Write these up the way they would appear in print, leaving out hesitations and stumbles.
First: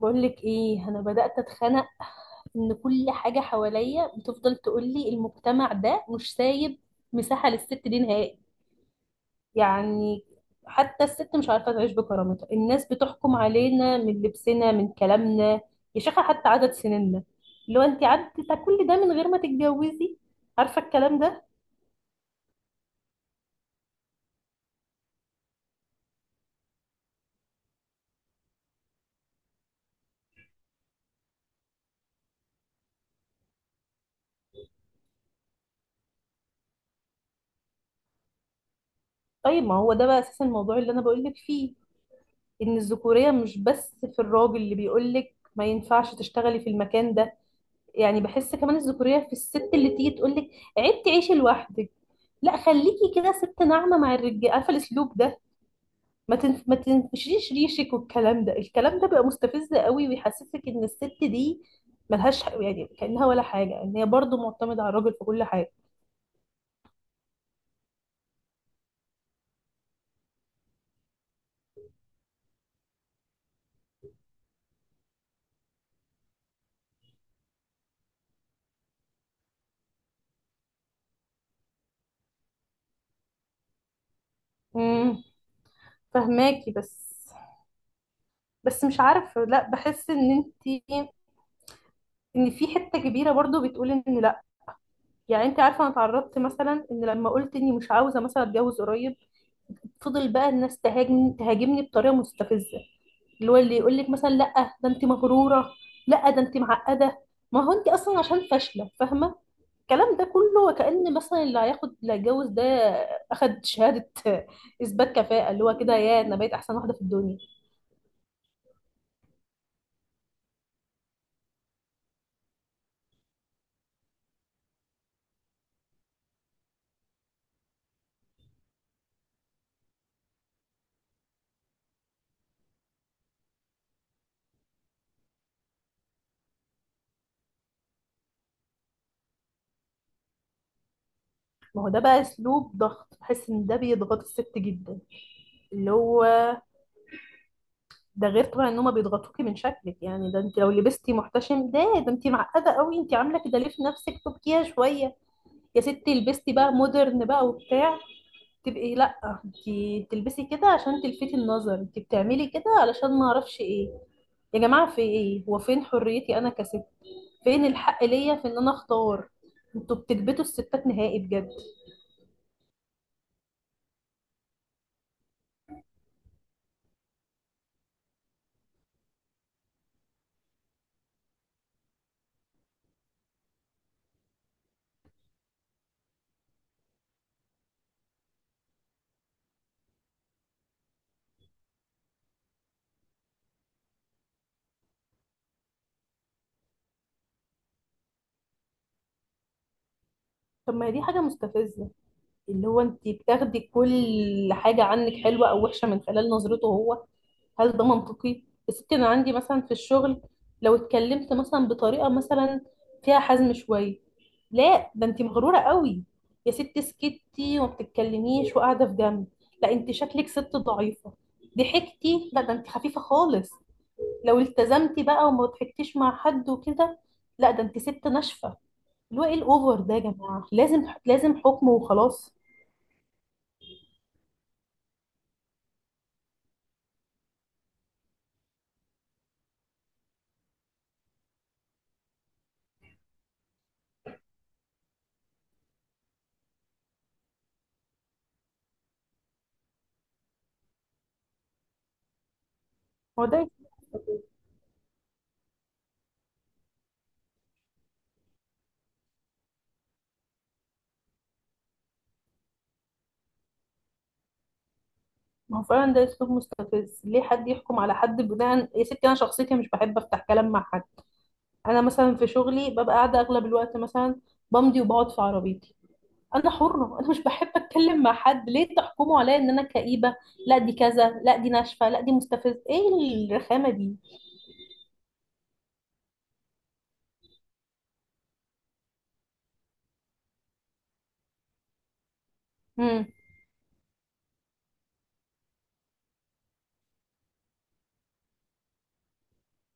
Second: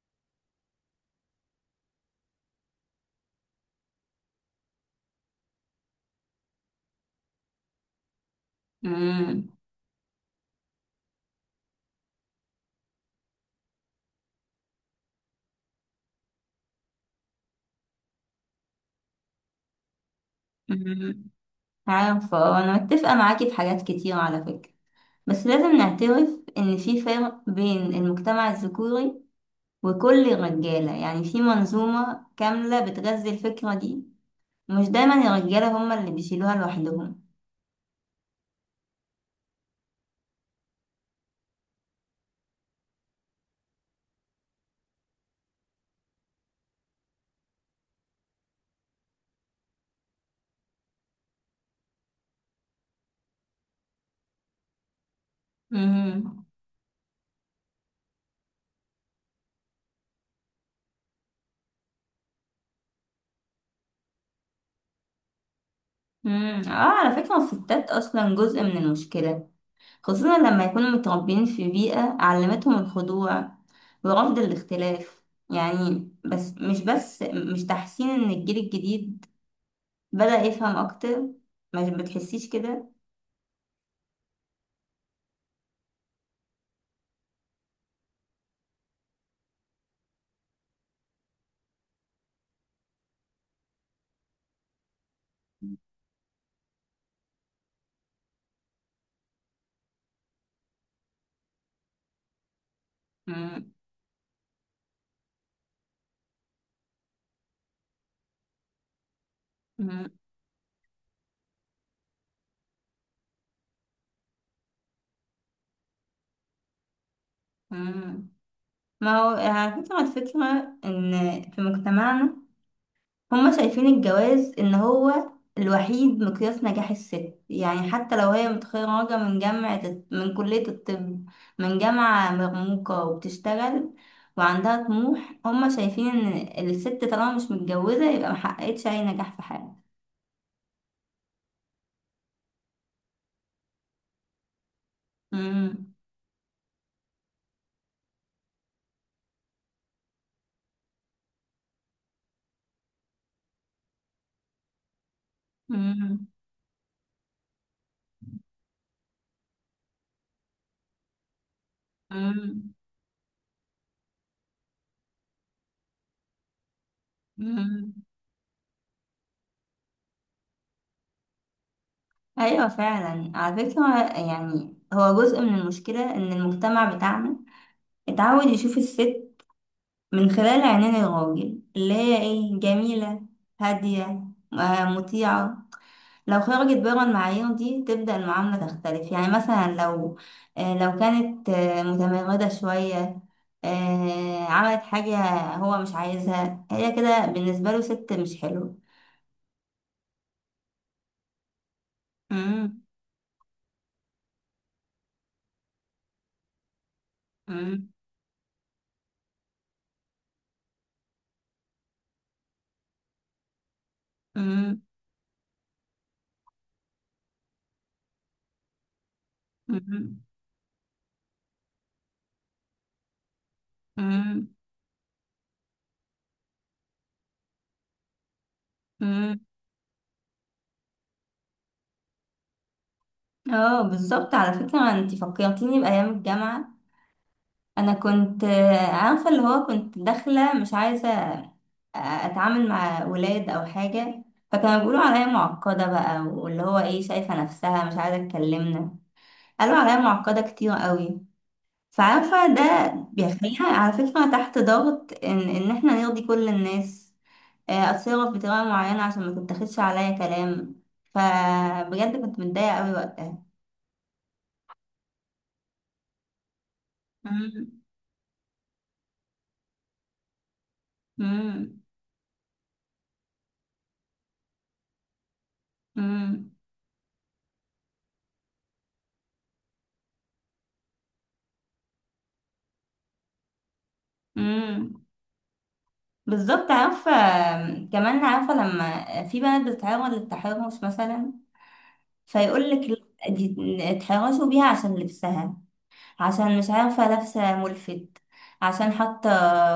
بقول لك ايه، انا بدأت اتخنق. ان كل حاجة حواليا بتفضل تقول لي المجتمع ده مش سايب مساحة للست دي نهائي. امم. يعني حتى الست مش عارفة تعيش بكرامتها. الناس بتحكم علينا من لبسنا، من كلامنا، يا شيخة حتى عدد سنيننا. لو انت عدت كل ده من غير ما تتجوزي، عارفة الكلام امم. ده. عارفة، آه، أنا متفقة معاكي في حاجات كتير على فكرة. بس لازم نعترف إن في فرق بين المجتمع الذكوري وكل الرجالة، يعني في منظومة كاملة بتغذي الفكرة دي. مش دايما الرجالة هما اللي بيشيلوها لوحدهم. طيب ما هو ده بقى اساس الموضوع اللي انا بقول لك فيه. ان الذكورية مش بس في الراجل اللي بيقول لك ما ينفعش تشتغلي في المكان ده. يعني بحس كمان الذكورية في الست اللي تيجي تقول لك عيب تعيشي لوحدك، لا خليكي كده ست ناعمة مع الرجالة، عارفة الأسلوب ده. امم. ما تنفشيش ريشك. والكلام ده، الكلام ده بيبقى مستفز قوي ويحسسك إن الست دي ملهاش، يعني كأنها ولا حاجة، إن هي برضه معتمدة على الراجل في كل حاجة. امم. اه، على فكرة الستات أصلا جزء من المشكلة، خصوصا لما يكونوا متربيين في بيئة علمتهم الخضوع ورفض الاختلاف. يعني بس مش تحسين إن الجيل الجديد بدأ يفهم أكتر؟ ما بتحسيش كده؟ امم، فهماكي، بس بس مش عارفة، لا بحس إن أنت، إن في حتة كبيرة برضه بتقول إن لا. يعني أنت عارفة أنا اتعرضت مثلا، إن لما قلت إني مش عاوزة مثلا أتجوز قريب، فضل بقى الناس تهاجمني بطريقه مستفزه. اللي هو مم. اللي يقول لك مثلا، لا ده انت مغروره، لا ده انت معقده، ما هو انت اصلا عشان فاشله، فاهمه مم. الكلام ده كله؟ وكأن مثلا اللي هياخد، اللي هيتجوز ده اخد شهاده اثبات كفاءه، اللي هو كده يا انا بقيت احسن واحده في الدنيا. مم. ما هو على فكرة الفكرة إن في مجتمعنا هما شايفين الجواز إن هو الوحيد مقياس نجاح الست، يعني حتى لو هي متخرجة من جامعة من كلية الطب، من جامعة مرموقة وبتشتغل وعندها طموح، هما شايفين إن الست طالما مش متجوزة يبقى محققتش أي نجاح في حياتها. ما هو ده بقى اسلوب ضغط، بحس ان ده بيضغط الست جدا. اللي مم. هو ده غير طبعا ان هما بيضغطوكي من شكلك، يعني ده انت لو لبستي محتشم، ده انت معقده قوي، انت عامله كده ليه في نفسك؟ تبكيها شويه. يا ستي مم. لبستي بقى مودرن بقى وبتاع، تبقي لا انتي بتلبسي كده عشان تلفتي النظر، انتي بتعملي كده مم. علشان ما اعرفش ايه. يا جماعه في ايه؟ هو فين حريتي انا كست؟ فين مم. الحق ليا في ان انا اختار؟ انتوا بتكبتوا الستات نهائي بجد. ايوه فعلا على فكره، يعني هو جزء من المشكله ان المجتمع بتاعنا اتعود يشوف الست من خلال عينين الراجل، اللي هي ايه، جميله، هاديه، مطيعه. لو خرجت بره المعايير دي تبدا المعامله تختلف، يعني مثلا لو كانت متمرده شويه، عملت حاجه، هو مش عايزها، هي كده بالنسبه له ست مش حلوه. طب ما هي دي حاجه مستفزه، اللي هو مم. انتي بتاخدي كل حاجه عنك، حلوه او وحشه، من خلال نظرته هو. هل ده مم. منطقي؟ يا ستي انا عندي مثلا في الشغل، لو اتكلمت مثلا بطريقه مثلا فيها حزم شويه، مم. لا ده انت مغروره قوي. يا ستي سكتي وما بتتكلميش وقاعده في جنب، لا انت مم. شكلك ست ضعيفه. ضحكتي، لا ده انت خفيفه خالص. لو مم. التزمتي بقى وما ضحكتيش مع حد وكده، لا ده انت ست ناشفه. اللي هو ايه مم. الاوفر ده يا جماعه؟ لازم حكم وخلاص. اه، بالظبط، على فكرة انت فكرتيني بأيام الجامعة. انا كنت، عارفة، اللي هو كنت داخلة مش عايزة، اتعامل مع ولاد او حاجة، فكانوا بيقولوا عليا معقدة بقى، واللي هو ايه، شايفة نفسها مش عايزة تكلمنا. قالوا عليا معقدة كتير قوي. فعارفة ده هو ده. بيخليها على فكرة تحت ضغط ان احنا نرضي كل الناس. آه، اتصرف بطريقة معينة عشان ما تتاخدش عليا كلام. فبجد كنت متضايقة قوي وقتها. ما هو فعلا ده اسلوب مستفز، ليه حد مم. يحكم على حد بناء؟ يا ستي انا شخصيتي مش بحب افتح كلام مع حد. انا مم. مثلا في شغلي ببقى قاعده اغلب الوقت مثلا بمضي وبقعد في عربيتي، انا امم. حره، انا مش بحب اتكلم مع حد، ليه تحكموا عليا ان انا كئيبه، لا دي كذا، لا دي ناشفه، لا دي مستفز ايه الرخامه دي؟ امم. بالظبط، عارفه كمان، عارفه لما في بنات بتتعرض للتحرش مثلا، فيقول لك امم، لا، دي اتحرشوا بيها عشان لبسها، عشان مش عارفه لابسه ملفت، عشان حاطه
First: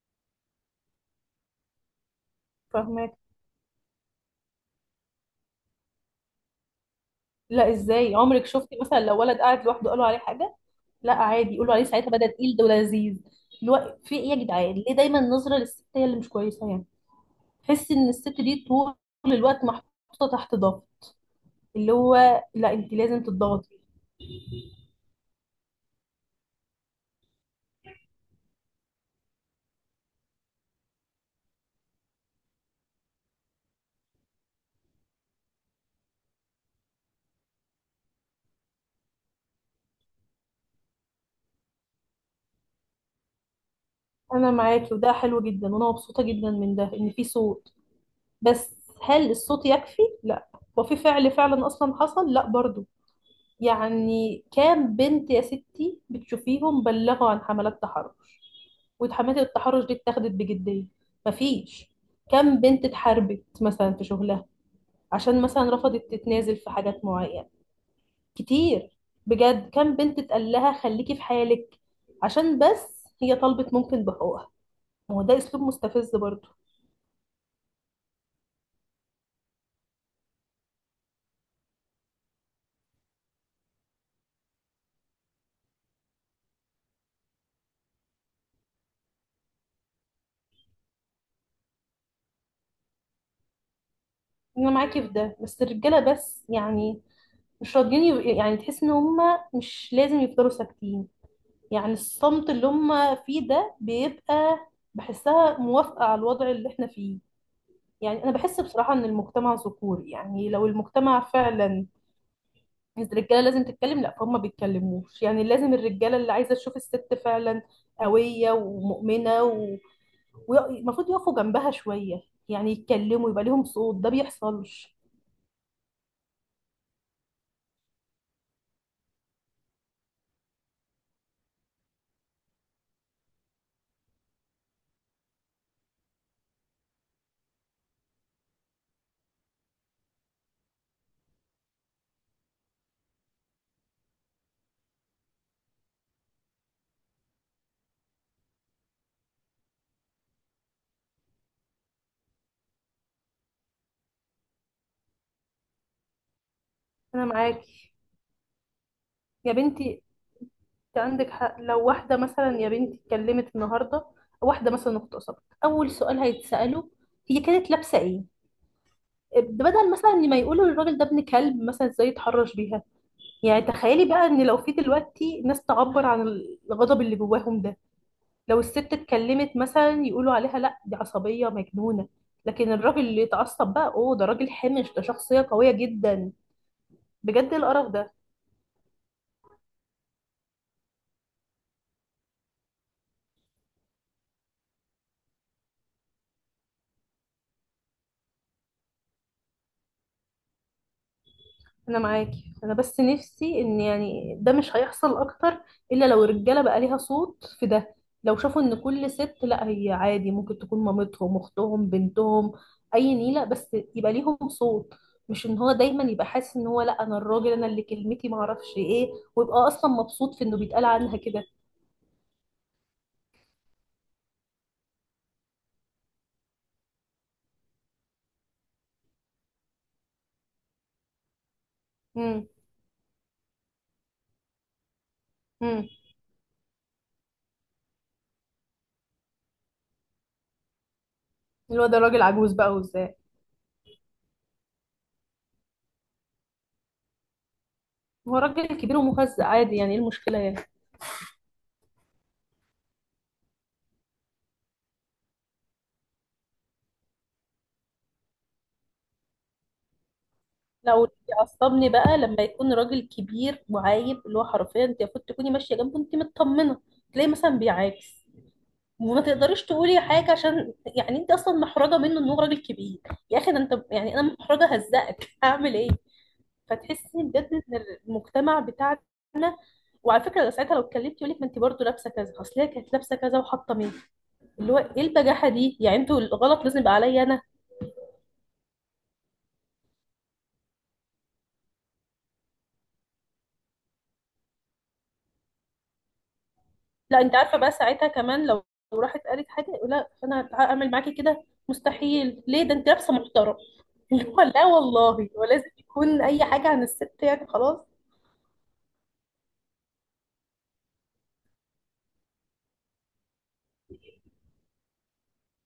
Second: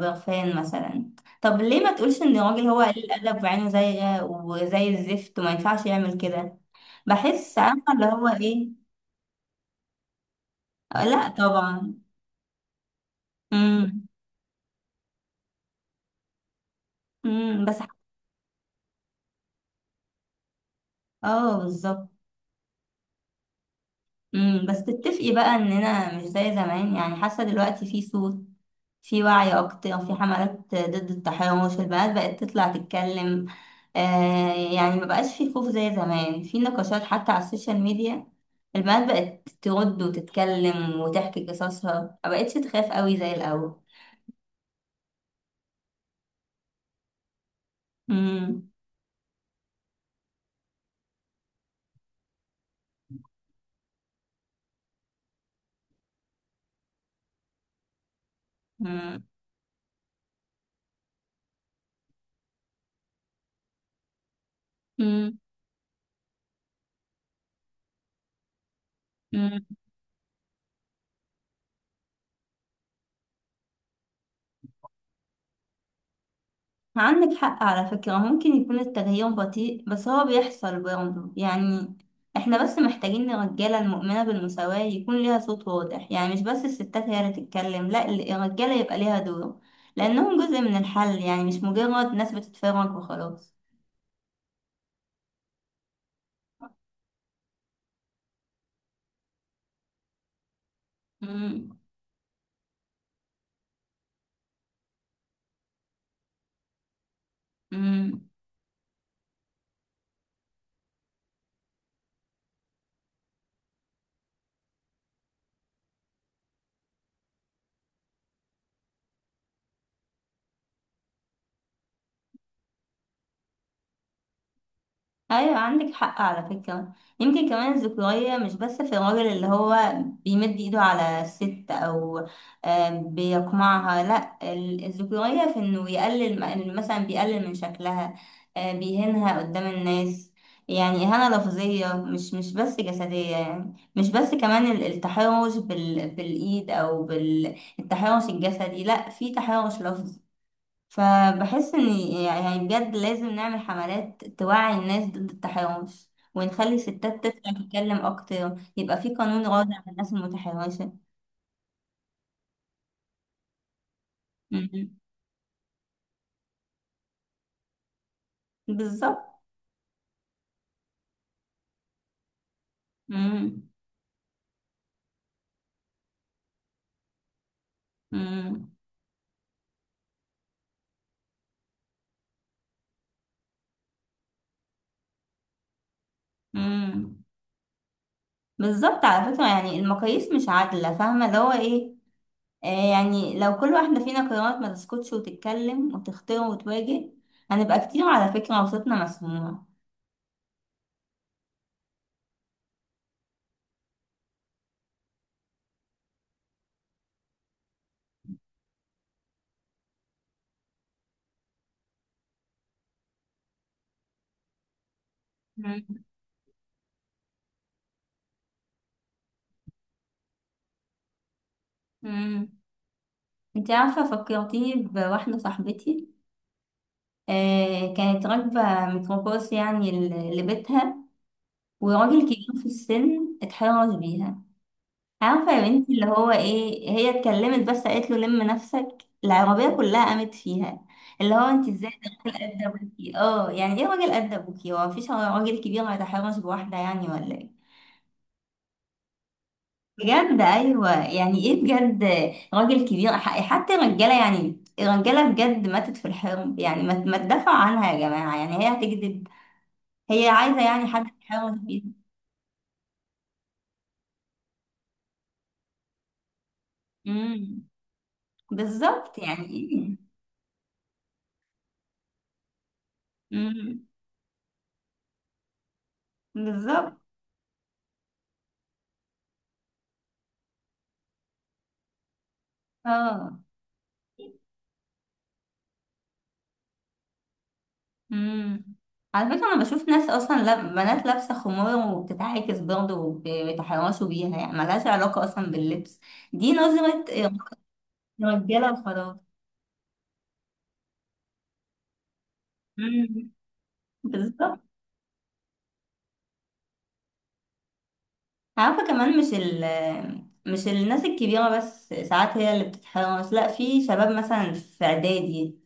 برفان مثلا. طب ليه ما تقولش ان الراجل هو قليل فاهمك. الادب وعينه زايغه وزي الزفت وما ينفعش يعمل كده؟ بحس، لا عارفه اللي ازاي؟ هو عمرك شفتي ايه. مثلا لو ولد قاعد لوحده قالوا عليه حاجه؟ آه، لا لا عادي، يقولوا عليه طبعا. ساعتها بدأ تقيل، ده لذيذ الوقت، امم. في ايه يا جدعان؟ ليه دايما النظره للست هي اللي مش كويسه؟ يعني امم، بس، تحسي ان الست دي طول الوقت محطوطه تحت ضغط. اه، اللي بالظبط. هو لا انت لازم تضغطي. بس تتفقي بقى اننا مش زي زمان، يعني حاسه دلوقتي في صوت، في وعي اكتر، في حملات ضد التحرش، البنات بقت تطلع تتكلم. آه يعني ما بقاش في خوف زي زمان، في نقاشات حتى على السوشيال ميديا، البنات بقت ترد وتتكلم وتحكي قصصها، ما بقتش تخاف قوي زي الاول. انا معاكي وده حلو جدا، وانا مبسوطه جدا من ده، ان في صوت. امم. بس هل الصوت يكفي؟ لا. وفي فعل فعلا اصلا حصل؟ لا برضو. يعني كام بنت يا ستي بتشوفيهم بلغوا عن حملات تحرش وحملات التحرش دي اتاخدت بجديه؟ مفيش. كام بنت اتحاربت مثلا في شغلها امم. عشان مثلا رفضت تتنازل في حاجات معينه؟ كتير، بجد. كام بنت اتقال لها خليكي في حالك عشان بس هي طلبت ممكن بحقوقها؟ ما هو ده اسلوب مستفز برضو. عندك حق على فكرة، ممكن يكون التغيير بطيء بس هو بيحصل برضه، يعني احنا بس محتاجين الرجالة المؤمنة بالمساواة يكون ليها صوت واضح، يعني مش بس الستات هي اللي تتكلم، لا، الرجالة يبقى ليها دور، لأنهم جزء من الحل، يعني مش مجرد ناس بتتفرج وخلاص. انا معاكي في ده، بس الرجاله بس يعني مش راضيين يعني تحس ان هم مش لازم يفضلوا ساكتين. يعني الصمت اللي هم فيه ده بيبقى، بحسها موافقه على الوضع اللي احنا فيه. يعني مم. انا بحس بصراحه ان المجتمع ذكوري، يعني لو المجتمع فعلا، الرجاله لازم تتكلم، لا فهم ما بيتكلموش. يعني لازم الرجاله اللي عايزه تشوف الست فعلا قويه ومؤمنه ومفروض يقفوا جنبها شويه، يعني يتكلموا يبقى ليهم صوت، ده بيحصلش. ايوه عندك حق على فكرة. يمكن كمان الذكورية مش بس في الراجل اللي هو بيمد ايده على الست او بيقمعها، لا، الذكورية في انه يقلل، مثلا بيقلل من شكلها، بيهينها قدام الناس، يعني إهانة لفظية، مش بس جسدية، يعني مش بس كمان التحرش بالإيد أو بالتحرش الجسدي، لأ في تحرش لفظي. فبحس ان، يعني بجد لازم نعمل حملات توعي الناس ضد التحرش، ونخلي الستات انا تطلع معاكي تتكلم اكتر، يبقى في قانون يا راضع عن بنتي، الناس المتحرشة. انت عندك حق. لو واحده مثلا يا بنتي اتكلمت النهارده، واحده مم. مثلا اغتصبت، اول سؤال هيتساله هي كانت لابسه ايه، بالظبط. بدل مثلا ما يقولوا للراجل ده ابن كلب مثلا ازاي يتحرش بيها. مم. يعني تخيلي بقى ان لو في دلوقتي ناس تعبر عن الغضب اللي جواهم ده، لو مم. الست اتكلمت مثلا يقولوا عليها لا دي عصبية مجنونة، لكن الراجل اللي يتعصب بقى اوه ده راجل حمش، ده شخصية قوية جدا. مم. بجد إيه القرف ده؟ بالظبط على فكرة، يعني المقاييس مش عادلة، فاهمة اللي هو ايه. آه يعني لو كل واحدة فينا قررت ما تسكتش وتتكلم وتختار وتواجه، هنبقى كتير على فكرة وصوتنا مسموع. انا معاكي، انا بس نفسي ان، يعني ده مش هيحصل اكتر الا لو الرجالة بقى ليها صوت في ده، لو شافوا ان كل ست لا هي عادي ممكن تكون مامتهم، اختهم، بنتهم، اي نيلة، بس يبقى ليهم صوت. مش ان هو مم. دايما يبقى حاسس ان هو لا انا الراجل، انا اللي كلمتي معرفش ايه، ويبقى اصلا مبسوط في انه بيتقال عنها كده. مم. انت عارفة فكرتيني بواحدة صاحبتي، كانت راكبة ميكروباص يعني لبيتها، وراجل كبير في السن اتحرش بيها. عارفة يا امم. بنتي اللي هو ايه، هي اتكلمت بس، قالت له لم نفسك. العربية كلها قامت فيها، اللي هو انت اللي هو ازاي، ده ده راجل راجل عجوز قد بقى، وازاي ابوكي. اه يعني ايه راجل قد ابوكي؟ هو مفيش راجل كبير هيتحرش بواحدة يعني، ولا ايه؟ هو راجل كبير ومهزأ عادي؟ يعني ايه المشكلة بجد يعني؟ ايوه، يعني ايه بجد، راجل كبير. حتى الرجاله، يعني الرجاله بجد ماتت في الحرب، يعني ما تدافعوا عنها يا جماعه، يعني هي هتكذب؟ هي عايزة يعني لا، حد واللي يحاول فيها. بيعصبني بقى لما يكون راجل كبير وعايب، اللي هو حرفيا انت المفروض تكوني ماشية جنبه انت مطمنة، تلاقيه مثلا امم. بيعاكس، بالظبط وما تقدريش يعني. تقولي حاجة عشان يعني انت اصلا محرجة منه ان هو راجل كبير. يا اخي ده انت، امم. يعني انا محرجة هزقك هعمل ايه؟ بالظبط. فتحسي بجد ان المجتمع بتاعنا، وعلى فكره ساعتها لو اتكلمت يقول لك ما انت برضه لابسه كذا، اصل هي كانت لابسه اه. كذا وحاطه مين. اللي هو ايه البجاحه دي؟ يعني انتوا الغلط لازم يبقى عليا انا. امم. على فكرة أنا بشوف ناس أصلا، بنات لابسة خمار وبتتعاكس برضه وبيتحرشوا بيها، يعني ملهاش علاقة أصلا باللبس، دي نظرة لا انت عارفه بقى ساعتها كمان لو، رجالة لو وخلاص. راحت قالت حاجه يقول لا انا هعمل معاكي كده، مستحيل ليه؟ ده انت لابسه امم. محترم. اللي هو بالظبط، لا والله، هو لازم يكون اي حاجه عن الست يعني خلاص. عارفة كمان مش ال مش الناس الكبيرة بس ساعات هي اللي بتتحرش، لا، في شباب مثلا في إعدادي،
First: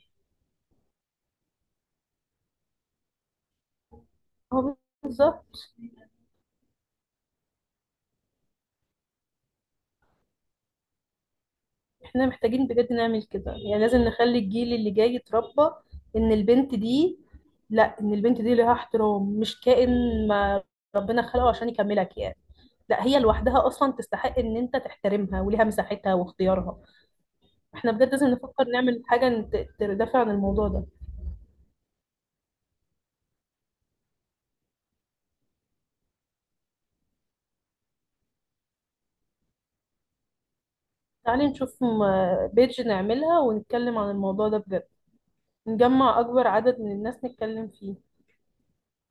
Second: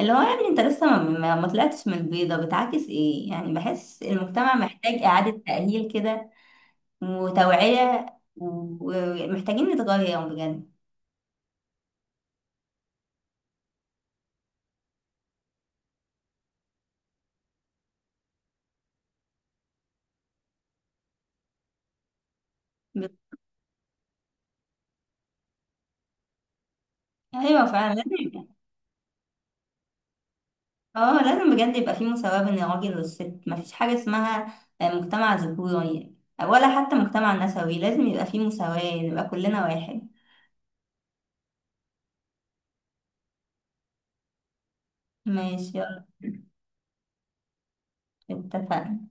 اللي هو يعني انت لسه، ما طلعتش من البيضة، بتعاكس ايه يعني؟ بحس المجتمع هو محتاج إعادة بالظبط. تأهيل كده، وتوعية و- ومحتاجين نتغير بجد. احنا محتاجين بجد نعمل كده، يعني لازم نخلي الجيل اللي جاي يتربى ان البنت دي، لا ان البنت دي لها احترام، مش كائن ما ربنا خلقه عشان يكملك يعني، لا ب- هي لوحدها اصلا تستحق ان انت تحترمها وليها مساحتها واختيارها. ايوه احنا فعلا بجد لازم لازم. نفكر نعمل حاجة تدافع عن الموضوع ده. اه لازم بجد يبقى في مساواة بين الراجل والست، مفيش حاجة اسمها مجتمع ذكوري ولا حتى مجتمع نسوي، لازم يبقى في مساواة نبقى كلنا واحد. تعالي نشوف بيج نعملها ونتكلم عن الموضوع ده بجد، ماشي، يلا. نجمع أكبر عدد من الناس نتكلم فيه. اتفقنا.